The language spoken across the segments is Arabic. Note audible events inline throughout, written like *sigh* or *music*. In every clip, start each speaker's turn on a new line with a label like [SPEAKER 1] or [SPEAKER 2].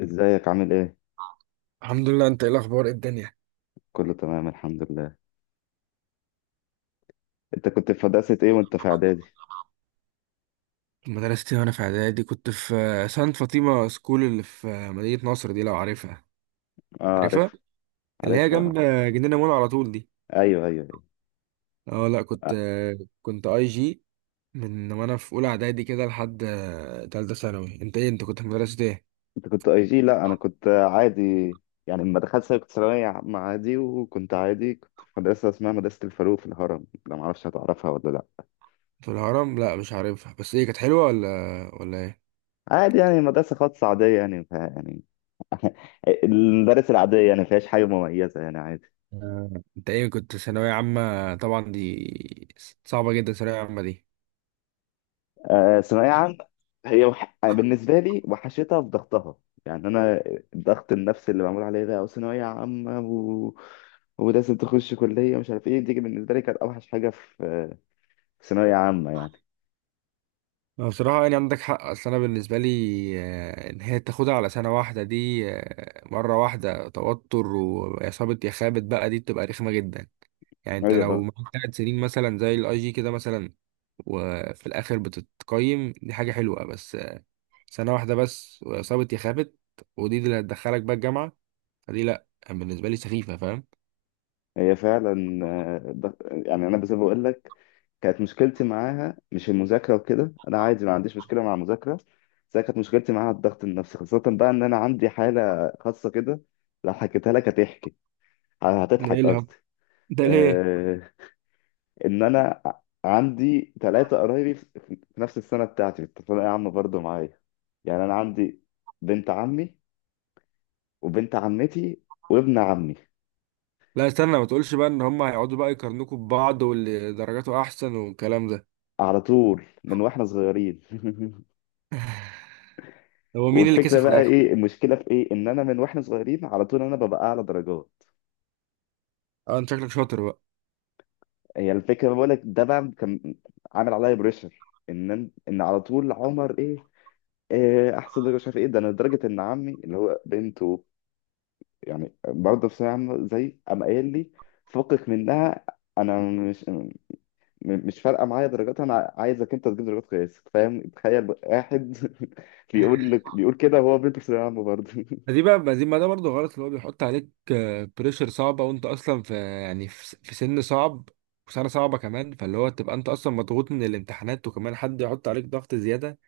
[SPEAKER 1] ازيك عامل ايه؟
[SPEAKER 2] الحمد لله. انت ايه الاخبار؟ ايه الدنيا؟
[SPEAKER 1] كله تمام الحمد لله. انت كنت في مدرسة ايه وانت في اعدادي؟
[SPEAKER 2] مدرستي وانا في اعدادي كنت في سانت فاطمه سكول، اللي في مدينه نصر دي، لو عارفها.
[SPEAKER 1] اه
[SPEAKER 2] عارفها،
[SPEAKER 1] عارفها.
[SPEAKER 2] اللي هي
[SPEAKER 1] عارفها.
[SPEAKER 2] جنب جنينه مول على طول دي.
[SPEAKER 1] ايوه ايوه ايوه.
[SPEAKER 2] اه، لا كنت
[SPEAKER 1] آه.
[SPEAKER 2] آه، كنت اي جي من وانا في اولى اعدادي كده لحد تالتة ثانوي. انت ايه؟ انت كنت في مدرسه ايه؟
[SPEAKER 1] انت كنت اي جي؟ لا انا كنت عادي. يعني لما دخلت ثانوي كنت ثانوية عامة عادي، وكنت عادي كنت في مدرسة اسمها مدرسة الفاروق في الهرم، لا معرفش هتعرفها ولا لا.
[SPEAKER 2] في الهرم؟ لا مش عارفها. بس ايه، كانت حلوه ولا؟ ولا ايه؟
[SPEAKER 1] عادي، يعني مدرسة خاصة عادية يعني يعني المدارس العادية يعني ما فيهاش حاجة مميزة يعني عادي.
[SPEAKER 2] آه. انت ايه كنت ثانويه عامه؟ طبعا دي صعبه جدا، ثانويه عامه دي.
[SPEAKER 1] ثانوية عامة. أنا بالنسبة لي وحشتها في ضغطها. يعني أنا الضغط النفسي اللي معمول عليا ده وثانوية عامة ولازم تخش كلية مش عارف إيه، دي بالنسبة لي كانت أوحش حاجة في في ثانوية عامة يعني.
[SPEAKER 2] ما بصراحة يعني عندك حق. أصل أنا بالنسبة لي إن هي تاخدها على سنة واحدة دي مرة واحدة، توتر وإصابة يا خابت بقى، دي بتبقى رخمة جدا. يعني أنت لو
[SPEAKER 1] أيوه
[SPEAKER 2] معاك 3 سنين مثلا زي الأي جي كده مثلا، وفي الآخر بتتقيم، دي حاجة حلوة. بس سنة واحدة بس وإصابة يا خابت، ودي اللي هتدخلك بقى الجامعة، فدي لأ، يعني بالنسبة لي سخيفة. فاهم؟
[SPEAKER 1] هي فعلا. يعني أنا بس بقول لك كانت مشكلتي معاها مش المذاكرة وكده، أنا عادي ما عنديش مشكلة مع المذاكرة. بس أنا كانت مشكلتي معاها الضغط النفسي، خاصة بقى إن أنا عندي حالة خاصة كده. لو حكيتها لك هتحكي
[SPEAKER 2] ده إيه
[SPEAKER 1] هتضحك
[SPEAKER 2] الهبل
[SPEAKER 1] قصدي.
[SPEAKER 2] ده؟ ليه؟
[SPEAKER 1] آه، ان انا عندي ثلاثه قرايبي في في نفس السنه بتاعتي في الثانويه عامه برضه معايا. يعني انا عندي بنت عمي، وبنت عمتي، وابن عمي
[SPEAKER 2] لا استنى، ما تقولش بقى إن هما هيقعدوا بقى يقارنوكوا ببعض، واللي درجاته أحسن والكلام ده.
[SPEAKER 1] على طول من واحنا صغيرين *laughs*
[SPEAKER 2] هو مين اللي كسب
[SPEAKER 1] والفكره
[SPEAKER 2] في
[SPEAKER 1] بقى
[SPEAKER 2] الآخر؟
[SPEAKER 1] ايه، المشكله في ايه ان انا من واحنا صغيرين على طول انا ببقى اعلى درجات.
[SPEAKER 2] اه، انت شكلك شاطر بقى.
[SPEAKER 1] هي الفكره بقول لك ده بقى كان عامل عليا بريشر ان على طول عمر ايه إيه، احسن درجه مش عارف ايه ده، انا لدرجه ان عمي اللي هو بنته يعني برضه في ثانوية عامة زي، قام قايل لي فكك منها. انا مش م- مش فارقه معايا درجات، انا عايزك انت تجيب درجات كويسه، فاهم؟ تخيل واحد *laughs* بيقول لك بيقول كده وهو بنت في ثانويه عامه برضه *laughs*
[SPEAKER 2] ما ده برضه غلط، اللي هو بيحط عليك بريشر صعبة، وانت اصلا في، يعني في سن صعب وسنة صعبة كمان، فاللي هو تبقى انت اصلا مضغوط من الامتحانات وكمان حد يحط عليك ضغط زيادة،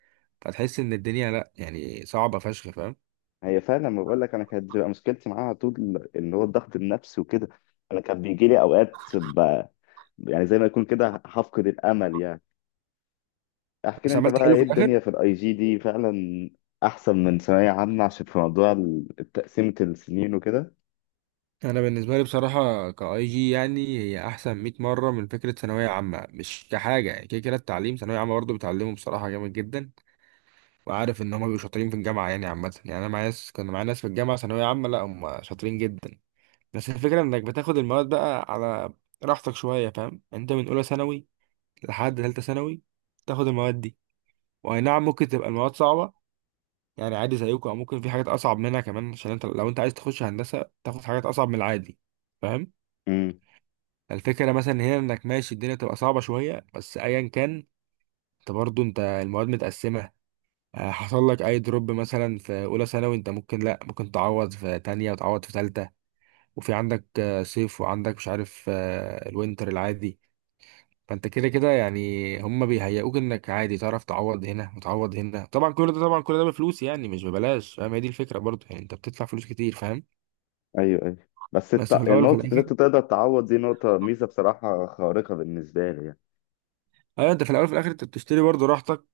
[SPEAKER 2] فتحس ان الدنيا لا يعني صعبة فشخ. فاهم؟
[SPEAKER 1] هي فعلا، لما بقول لك انا كانت بتبقى مشكلتي معاها طول اللي هو الضغط النفسي وكده. انا كان بيجي لي اوقات يعني زي ما يكون كده هفقد الامل يعني. احكي لي
[SPEAKER 2] بس
[SPEAKER 1] انت
[SPEAKER 2] عملت
[SPEAKER 1] بقى
[SPEAKER 2] حلو
[SPEAKER 1] ايه
[SPEAKER 2] في الاخر.
[SPEAKER 1] الدنيا في الاي جي دي فعلا احسن من ثانويه عامه عشان في موضوع تقسيمه السنين وكده.
[SPEAKER 2] انا بالنسبة لي بصراحة كاي جي يعني هي احسن 100 مرة من فكرة ثانوية عامة. مش كحاجة يعني، كده كده التعليم ثانوية عامة برضه بتعلمه بصراحة جامد جدا، وعارف ان هم بيبقوا شاطرين في الجامعه يعني. عامه يعني انا معايا ناس، كان معايا ناس في الجامعه ثانويه عامه، لا هم شاطرين جدا. بس الفكره انك بتاخد المواد بقى على راحتك شويه. فاهم؟ انت من اولى ثانوي لحد ثالثه ثانوي تاخد المواد دي، واي نعم ممكن تبقى المواد صعبه يعني عادي زيكم، او ممكن في حاجات اصعب منها كمان، عشان انت لو انت عايز تخش هندسه تاخد حاجات اصعب من العادي. فاهم؟ الفكره مثلا هنا انك ماشي، الدنيا تبقى صعبه شويه، بس ايا كان انت برضه، انت المواد متقسمه. حصل لك اي دروب مثلا في اولى ثانوي، انت ممكن، لا ممكن تعوض في تانية وتعوض في تالتة. وفي عندك صيف، وعندك مش عارف الوينتر العادي. فانت كده كده يعني هم بيهيئوك انك عادي تعرف تعوض هنا وتعوض هنا. طبعا كل ده، طبعا كل ده بفلوس، يعني مش ببلاش. فاهم؟ هي دي الفكرة برضه، يعني انت بتدفع فلوس كتير. فاهم؟
[SPEAKER 1] ايوه ايوه. بس
[SPEAKER 2] بس في الاول وفي
[SPEAKER 1] النقطة اللي
[SPEAKER 2] الاخر،
[SPEAKER 1] انت تقدر تعوض دي نقطة ميزة بصراحة خارقة بالنسبة لي يعني.
[SPEAKER 2] ايوه انت في الاول وفي الاخر انت بتشتري برضه راحتك،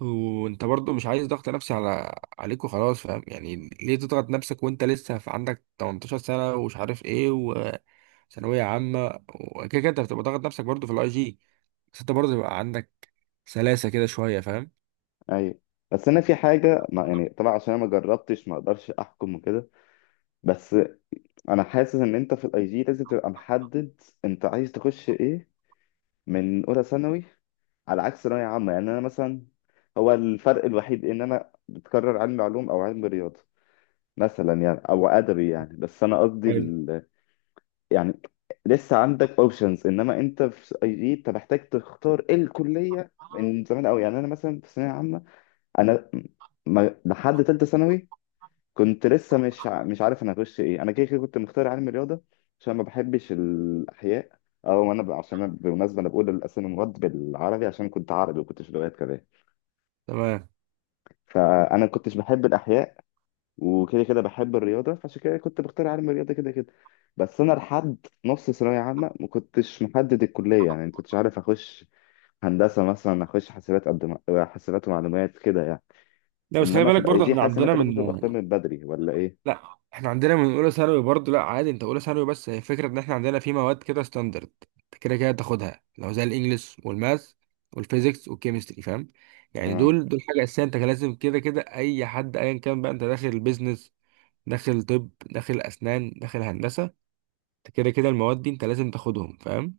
[SPEAKER 2] وانت برضه مش عايز ضغط نفسي على عليك وخلاص. فاهم يعني؟ ليه تضغط نفسك وانت لسه في عندك 18 سنه ومش عارف ايه وثانويه عامه؟ وكده كده انت بتبقى ضاغط نفسك برضه في الاي جي، بس انت برضه يبقى عندك سلاسه كده شويه. فاهم؟
[SPEAKER 1] ايوه. بس انا في حاجة ما يعني، طبعا عشان انا ما جربتش ما اقدرش احكم وكده، بس انا حاسس ان انت في الاي جي لازم تبقى محدد انت عايز تخش ايه من اولى ثانوي، على عكس ثانوية عامة. يعني انا مثلا هو الفرق الوحيد ان انا بتكرر علم علوم او علم رياضة مثلا يعني، او ادبي يعني. بس انا قصدي
[SPEAKER 2] حلو.
[SPEAKER 1] يعني لسه عندك اوبشنز، انما انت في اي جي انت محتاج تختار ايه الكليه من زمان قوي. يعني انا مثلا في ثانويه عامه انا ما لحد ثالثه ثانوي كنت لسه مش عارف انا هخش ايه، انا كده كده كنت مختار علم الرياضه عشان ما بحبش الاحياء. عشان أنا بالمناسبه انا بقول الاسامي المواد بالعربي عشان كنت عربي وكنتش لغات كمان.
[SPEAKER 2] تمام.
[SPEAKER 1] فانا كنتش بحب الاحياء وكده كده بحب الرياضه، فعشان كده كنت بختار علم الرياضه كده كده. بس انا لحد نص ثانويه عامه ما كنتش محدد الكليه، يعني ما كنتش عارف اخش هندسه مثلا اخش حاسبات قد ما حاسبات ومعلومات كده يعني.
[SPEAKER 2] لا بس خلي
[SPEAKER 1] انما في
[SPEAKER 2] بالك
[SPEAKER 1] الاي
[SPEAKER 2] برضه،
[SPEAKER 1] جي
[SPEAKER 2] احنا
[SPEAKER 1] حاسس ان
[SPEAKER 2] عندنا
[SPEAKER 1] انت
[SPEAKER 2] من،
[SPEAKER 1] لازم تبقى اختار من بدري ولا ايه؟
[SPEAKER 2] لا احنا عندنا من اولى ثانوي برضه، لا عادي انت اولى ثانوي. بس هي فكره ان احنا عندنا في مواد كده ستاندرد، انت كده كده تاخدها، لو زي الانجليش والماث والفيزيكس والكيمستري. فاهم؟ يعني
[SPEAKER 1] اه
[SPEAKER 2] دول دول حاجه اساسيه، انت كان لازم كده كده اي حد ايا كان بقى، انت داخل البيزنس، داخل طب، داخل اسنان، داخل هندسه، انت كده كده المواد دي انت لازم تاخدهم. فاهم؟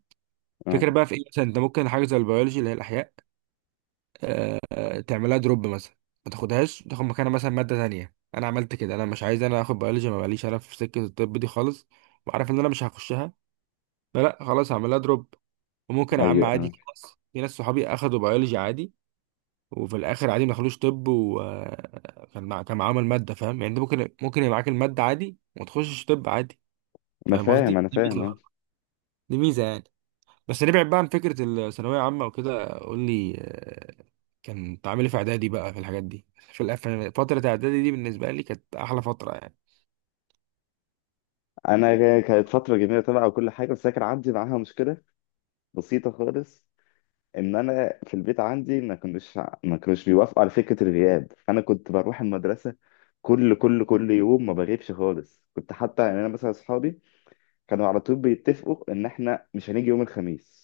[SPEAKER 1] اه
[SPEAKER 2] فكره بقى في ايه، مثلا انت ممكن حاجه زي البيولوجي اللي هي الاحياء، تعملها دروب مثلا، ما تاخدهاش، تاخد مكانها مثلا ماده تانية. انا عملت كده، انا مش عايز انا اخد بيولوجي، ما بقاليش انا في سكه الطب دي خالص، وعارف ان انا مش هخشها. لا لا، خلاص هعملها دروب. وممكن يا عم
[SPEAKER 1] ايوه
[SPEAKER 2] عادي،
[SPEAKER 1] اه.
[SPEAKER 2] في ناس صحابي اخدوا بيولوجي عادي، وفي الاخر عادي ما دخلوش طب، وكان مع... كان معاهم الماده. فاهم يعني؟ انت ممكن يبقى معاك الماده عادي وما تخشش طب عادي.
[SPEAKER 1] انا
[SPEAKER 2] فاهم
[SPEAKER 1] فاهم
[SPEAKER 2] قصدي؟
[SPEAKER 1] انا
[SPEAKER 2] دي
[SPEAKER 1] فاهم
[SPEAKER 2] ميزه،
[SPEAKER 1] اه.
[SPEAKER 2] دي ميزه يعني. بس نبعد بقى عن فكرة الثانوية عامة وكده. قول لي، كان تعاملي في إعدادي بقى في الحاجات دي، في فترة إعدادي دي، بالنسبة لي كانت أحلى فترة يعني.
[SPEAKER 1] كانت فتره جميله طبعا وكل حاجه، بس أنا كان عندي معاها مشكله بسيطه خالص ان انا في البيت عندي ما كانوش بيوافقوا على فكره الغياب، فانا كنت بروح المدرسه كل يوم ما بغيبش خالص. كنت حتى يعني انا مثلا اصحابي كانوا على طول بيتفقوا ان احنا مش هنيجي يوم الخميس،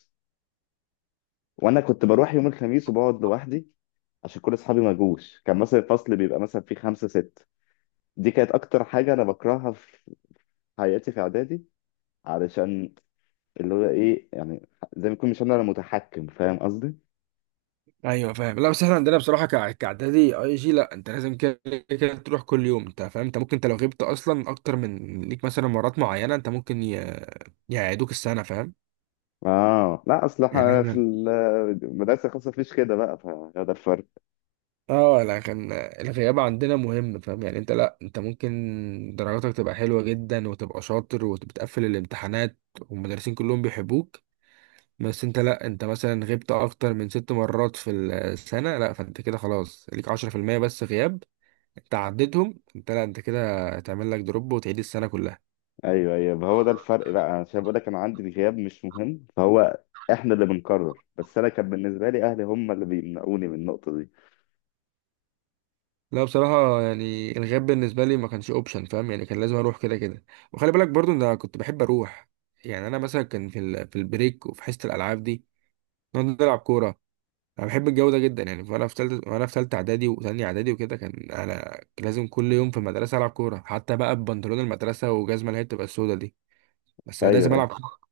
[SPEAKER 1] وانا كنت بروح يوم الخميس وبقعد لوحدي عشان كل اصحابي ما جوش، كان مثلا الفصل بيبقى مثلا فيه خمسة ستة. دي كانت اكتر حاجة انا بكرهها في حياتي في اعدادي، علشان اللي هو ايه يعني زي ما يكون مش انا اللي متحكم، فاهم قصدي؟
[SPEAKER 2] أيوه فاهم. لا بس إحنا عندنا بصراحة، كإعدادي أي جي، لا أنت لازم كده كده تروح كل يوم، أنت فاهم؟ أنت ممكن، أنت لو غبت أصلا أكتر من ليك مثلا مرات معينة، أنت ممكن يعيدوك السنة. فاهم؟
[SPEAKER 1] اه لا اصل
[SPEAKER 2] يعني
[SPEAKER 1] إحنا في
[SPEAKER 2] إحنا،
[SPEAKER 1] المدرسه الخاصه مفيش كده بقى، فهو ده الفرق.
[SPEAKER 2] اه لا، كان الغياب عندنا مهم. فاهم يعني؟ انت لا، انت ممكن درجاتك تبقى حلوة جدا وتبقى شاطر وبتقفل الامتحانات والمدرسين كلهم بيحبوك، بس انت لا، انت مثلا غبت اكتر من ست مرات في السنة، لا فانت كده خلاص ليك 10% بس غياب، انت عديتهم، انت لا، انت كده هتعمل لك دروب وتعيد السنة كلها.
[SPEAKER 1] ايوه ايوه، ما هو ده الفرق بقى انا شايف بقول لك انا عندي الغياب مش مهم، فهو احنا اللي بنقرر بس انا كان بالنسبه لي اهلي هم اللي بيمنعوني من النقطه دي.
[SPEAKER 2] لا بصراحة يعني الغياب بالنسبة لي ما كانش اوبشن. فاهم يعني؟ كان لازم اروح كده كده. وخلي بالك برضو ان انا كنت بحب اروح. يعني انا مثلا كان في البريك وفي حصة الالعاب دي، نقعد نلعب كورة. انا بحب الجو ده جدا يعني. فانا في ثالثه، وانا في ثالثه اعدادي وثانيه اعدادي وكده، كان انا لازم كل يوم في المدرسه العب كوره، حتى بقى ببنطلون المدرسه وجزمه اللي هي بتبقى السودا دي، بس أنا
[SPEAKER 1] ايوه
[SPEAKER 2] لازم العب
[SPEAKER 1] ايوه.
[SPEAKER 2] كوره.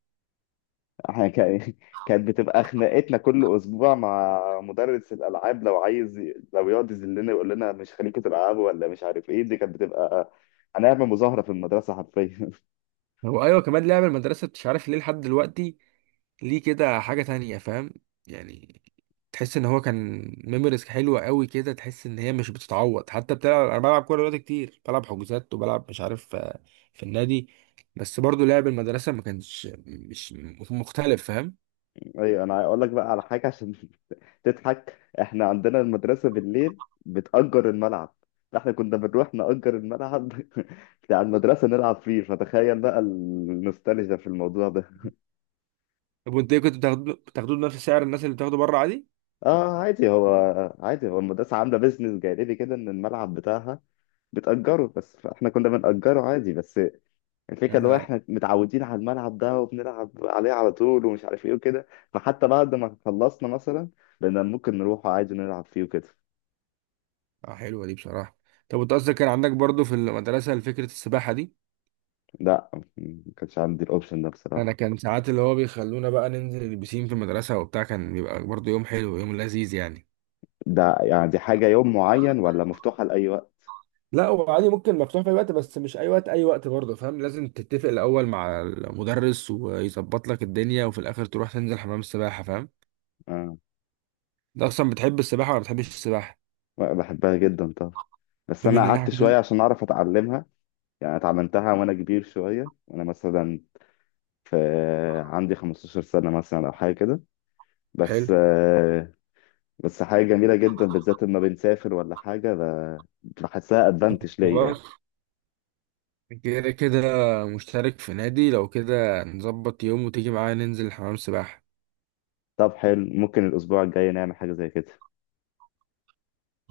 [SPEAKER 1] احنا كان *laughs* كانت بتبقى خناقتنا كل اسبوع مع مدرس الالعاب، لو عايز لو يقعد يذلنا يقول لنا مش خليكم تلعبوا ولا مش عارف ايه، دي كانت بتبقى هنعمل مظاهره في المدرسه حرفيا.
[SPEAKER 2] هو ايوه، كمان لعب المدرسه مش عارف ليه لحد دلوقتي ليه كده حاجه تانية. فاهم يعني؟ تحس ان هو كان ميموريز حلوه قوي كده، تحس ان هي مش بتتعوض. حتى بتلعب، انا بلعب كوره دلوقتي كتير، بلعب حجوزات، وبلعب مش عارف في النادي، بس برضو لعب المدرسه ما كانش مش مختلف. فاهم؟
[SPEAKER 1] *laughs* ايوه انا هقول لك بقى على حاجه عشان تضحك. احنا عندنا المدرسة بالليل بتأجر الملعب، فاحنا كنا بنروح نأجر الملعب *laughs* بتاع المدرسة نلعب فيه، فتخيل بقى النوستالجيا في الموضوع ده.
[SPEAKER 2] طب وانت إيه كنت بتاخدوه بنفس سعر الناس اللي بتاخده بره عادي؟
[SPEAKER 1] اه عادي هو، عادي هو المدرسة عاملة بيزنس جانبي كده ان الملعب بتاعها بتأجره بس، فاحنا كنا بنأجره عادي. بس الفكرة اللي هو
[SPEAKER 2] اه.
[SPEAKER 1] احنا متعودين على الملعب ده وبنلعب عليه على طول ومش عارف ايه وكده، فحتى بعد ما خلصنا مثلا بقينا ممكن نروح عادي نلعب فيه وكده.
[SPEAKER 2] حلوه دي بصراحه. طب وانت قصدك كان عندك برضو في المدرسه فكره السباحه دي؟
[SPEAKER 1] لا ما كانش عندي الاوبشن ده
[SPEAKER 2] انا
[SPEAKER 1] بصراحة.
[SPEAKER 2] كان ساعات اللي هو بيخلونا بقى ننزل البسين في المدرسه وبتاع، كان بيبقى برضه يوم حلو، يوم لذيذ يعني.
[SPEAKER 1] ده يعني دي حاجة يوم معين ولا مفتوحة لأي وقت؟
[SPEAKER 2] لا، وعادي ممكن مفتوح في اي وقت، بس مش اي وقت اي وقت برضه، فاهم؟ لازم تتفق الاول مع المدرس ويظبط لك الدنيا، وفي الاخر تروح تنزل حمام السباحه. فاهم؟
[SPEAKER 1] آه.
[SPEAKER 2] انت اصلا بتحب السباحه ولا بتحبش السباحه؟
[SPEAKER 1] بحبها جدا طبعا. بس
[SPEAKER 2] بما
[SPEAKER 1] أنا
[SPEAKER 2] اننا
[SPEAKER 1] قعدت شوية
[SPEAKER 2] كده،
[SPEAKER 1] عشان أعرف أتعلمها، يعني اتعلمتها وأنا كبير شوية وأنا مثلا في عندي 15 سنة مثلا أو حاجة كده،
[SPEAKER 2] حلو
[SPEAKER 1] بس بس حاجة جميلة جدا بالذات لما بنسافر ولا حاجة بحسها أدفانتج ليا يعني.
[SPEAKER 2] خلاص، كده كده مشترك في نادي، لو كده نظبط يوم وتيجي معايا ننزل حمام السباحه.
[SPEAKER 1] طب حلو ممكن الأسبوع الجاي نعمل حاجة زي كده.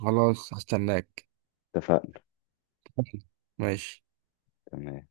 [SPEAKER 2] خلاص، هستناك.
[SPEAKER 1] اتفقنا.
[SPEAKER 2] ماشي.
[SPEAKER 1] تمام.